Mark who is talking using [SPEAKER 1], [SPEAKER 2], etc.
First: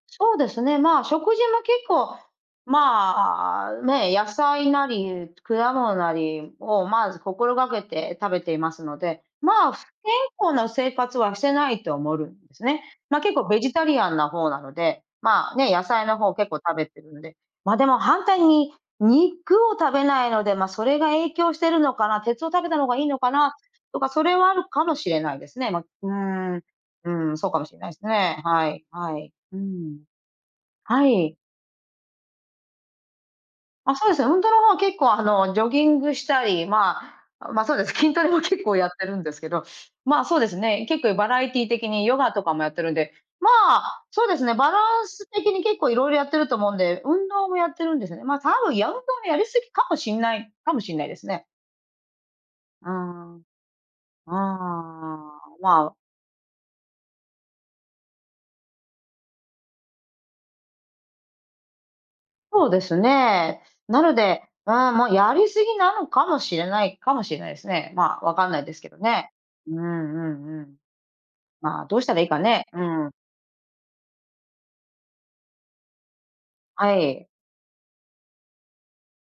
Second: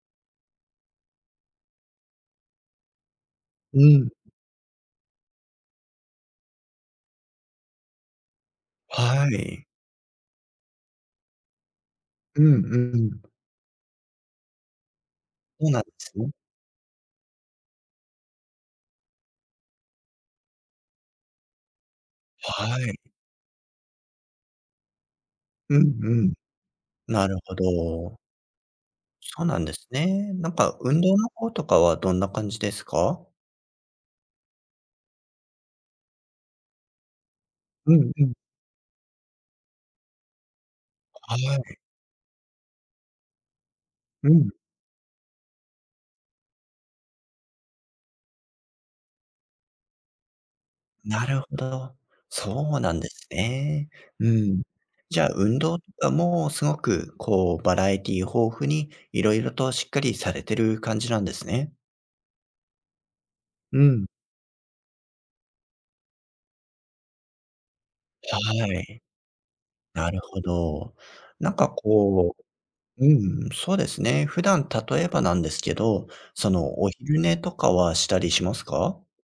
[SPEAKER 1] そうですね、ま、食事も結構、まあ、
[SPEAKER 2] うん。
[SPEAKER 1] ね、野菜なり果物なりをまず心がけて食べていますので、
[SPEAKER 2] はい。
[SPEAKER 1] ま、す健康な生活はしてないと思るん
[SPEAKER 2] う
[SPEAKER 1] で
[SPEAKER 2] ん
[SPEAKER 1] すね。
[SPEAKER 2] う
[SPEAKER 1] ま、
[SPEAKER 2] ん。
[SPEAKER 1] 結構ベジタリアンな方なので。ま、
[SPEAKER 2] お
[SPEAKER 1] ね、
[SPEAKER 2] なん
[SPEAKER 1] 野
[SPEAKER 2] で
[SPEAKER 1] 菜
[SPEAKER 2] す
[SPEAKER 1] の
[SPEAKER 2] ね。
[SPEAKER 1] 方結構食べてるんで、ま、でも反対に、肉を食べないので、ま、それが影響してるのかな、鉄を食べた
[SPEAKER 2] は
[SPEAKER 1] 方が
[SPEAKER 2] い。
[SPEAKER 1] いいのかな、とか、それはあるかもしれないですね。
[SPEAKER 2] う
[SPEAKER 1] ま
[SPEAKER 2] ん
[SPEAKER 1] う
[SPEAKER 2] うん。
[SPEAKER 1] ん、う
[SPEAKER 2] なる
[SPEAKER 1] ん、そう
[SPEAKER 2] ほ
[SPEAKER 1] かもしれないす
[SPEAKER 2] ど。
[SPEAKER 1] ね、はい、はい、
[SPEAKER 2] そう
[SPEAKER 1] う
[SPEAKER 2] なんです
[SPEAKER 1] ん。
[SPEAKER 2] ね。なんか、運
[SPEAKER 1] は
[SPEAKER 2] 動の
[SPEAKER 1] い。
[SPEAKER 2] 方とかはどんな感じですか？
[SPEAKER 1] あ、そうですね、運動の方は結構、あの、ジョギングしたり、ま、ま、そうで
[SPEAKER 2] う
[SPEAKER 1] す
[SPEAKER 2] ん
[SPEAKER 1] 筋ト
[SPEAKER 2] う
[SPEAKER 1] レ
[SPEAKER 2] ん。
[SPEAKER 1] も結構やってるんですけど、ま、そうですね、結構バ
[SPEAKER 2] は
[SPEAKER 1] ラエティー
[SPEAKER 2] い。
[SPEAKER 1] 的にヨガとかもやってるんで、ま、そう
[SPEAKER 2] う
[SPEAKER 1] です
[SPEAKER 2] ん。
[SPEAKER 1] ね、バランス的に結構いろいろやってると思うんで、運動もやってるんですよね。ま、多分やうとのやりすぎかもしんないかもしんないです
[SPEAKER 2] なる
[SPEAKER 1] ね。
[SPEAKER 2] ほど、そう
[SPEAKER 1] う
[SPEAKER 2] なんです
[SPEAKER 1] ん。うん
[SPEAKER 2] ね。う
[SPEAKER 1] う
[SPEAKER 2] ん。じゃあ、
[SPEAKER 1] んう
[SPEAKER 2] 運
[SPEAKER 1] ん、
[SPEAKER 2] 動と
[SPEAKER 1] まあ。
[SPEAKER 2] かもすごく、こう、バラエティ豊富に、色々としっかりされてる感じなんですね。
[SPEAKER 1] そうですね、
[SPEAKER 2] う
[SPEAKER 1] な
[SPEAKER 2] ん。
[SPEAKER 1] ので、うん、ま、やりすぎなのかもしれないかもしれないすね、ま、わかんない
[SPEAKER 2] は
[SPEAKER 1] ですけど
[SPEAKER 2] い。
[SPEAKER 1] ね、うんう
[SPEAKER 2] なるほ
[SPEAKER 1] んうん、
[SPEAKER 2] ど。なんか
[SPEAKER 1] ま、どうしたらいい
[SPEAKER 2] こ
[SPEAKER 1] か
[SPEAKER 2] う
[SPEAKER 1] ね？うん。
[SPEAKER 2] うん、そうですね。普段例えばなんですけど、その、お
[SPEAKER 1] は
[SPEAKER 2] 昼
[SPEAKER 1] い。
[SPEAKER 2] 寝とかはしたりしますか？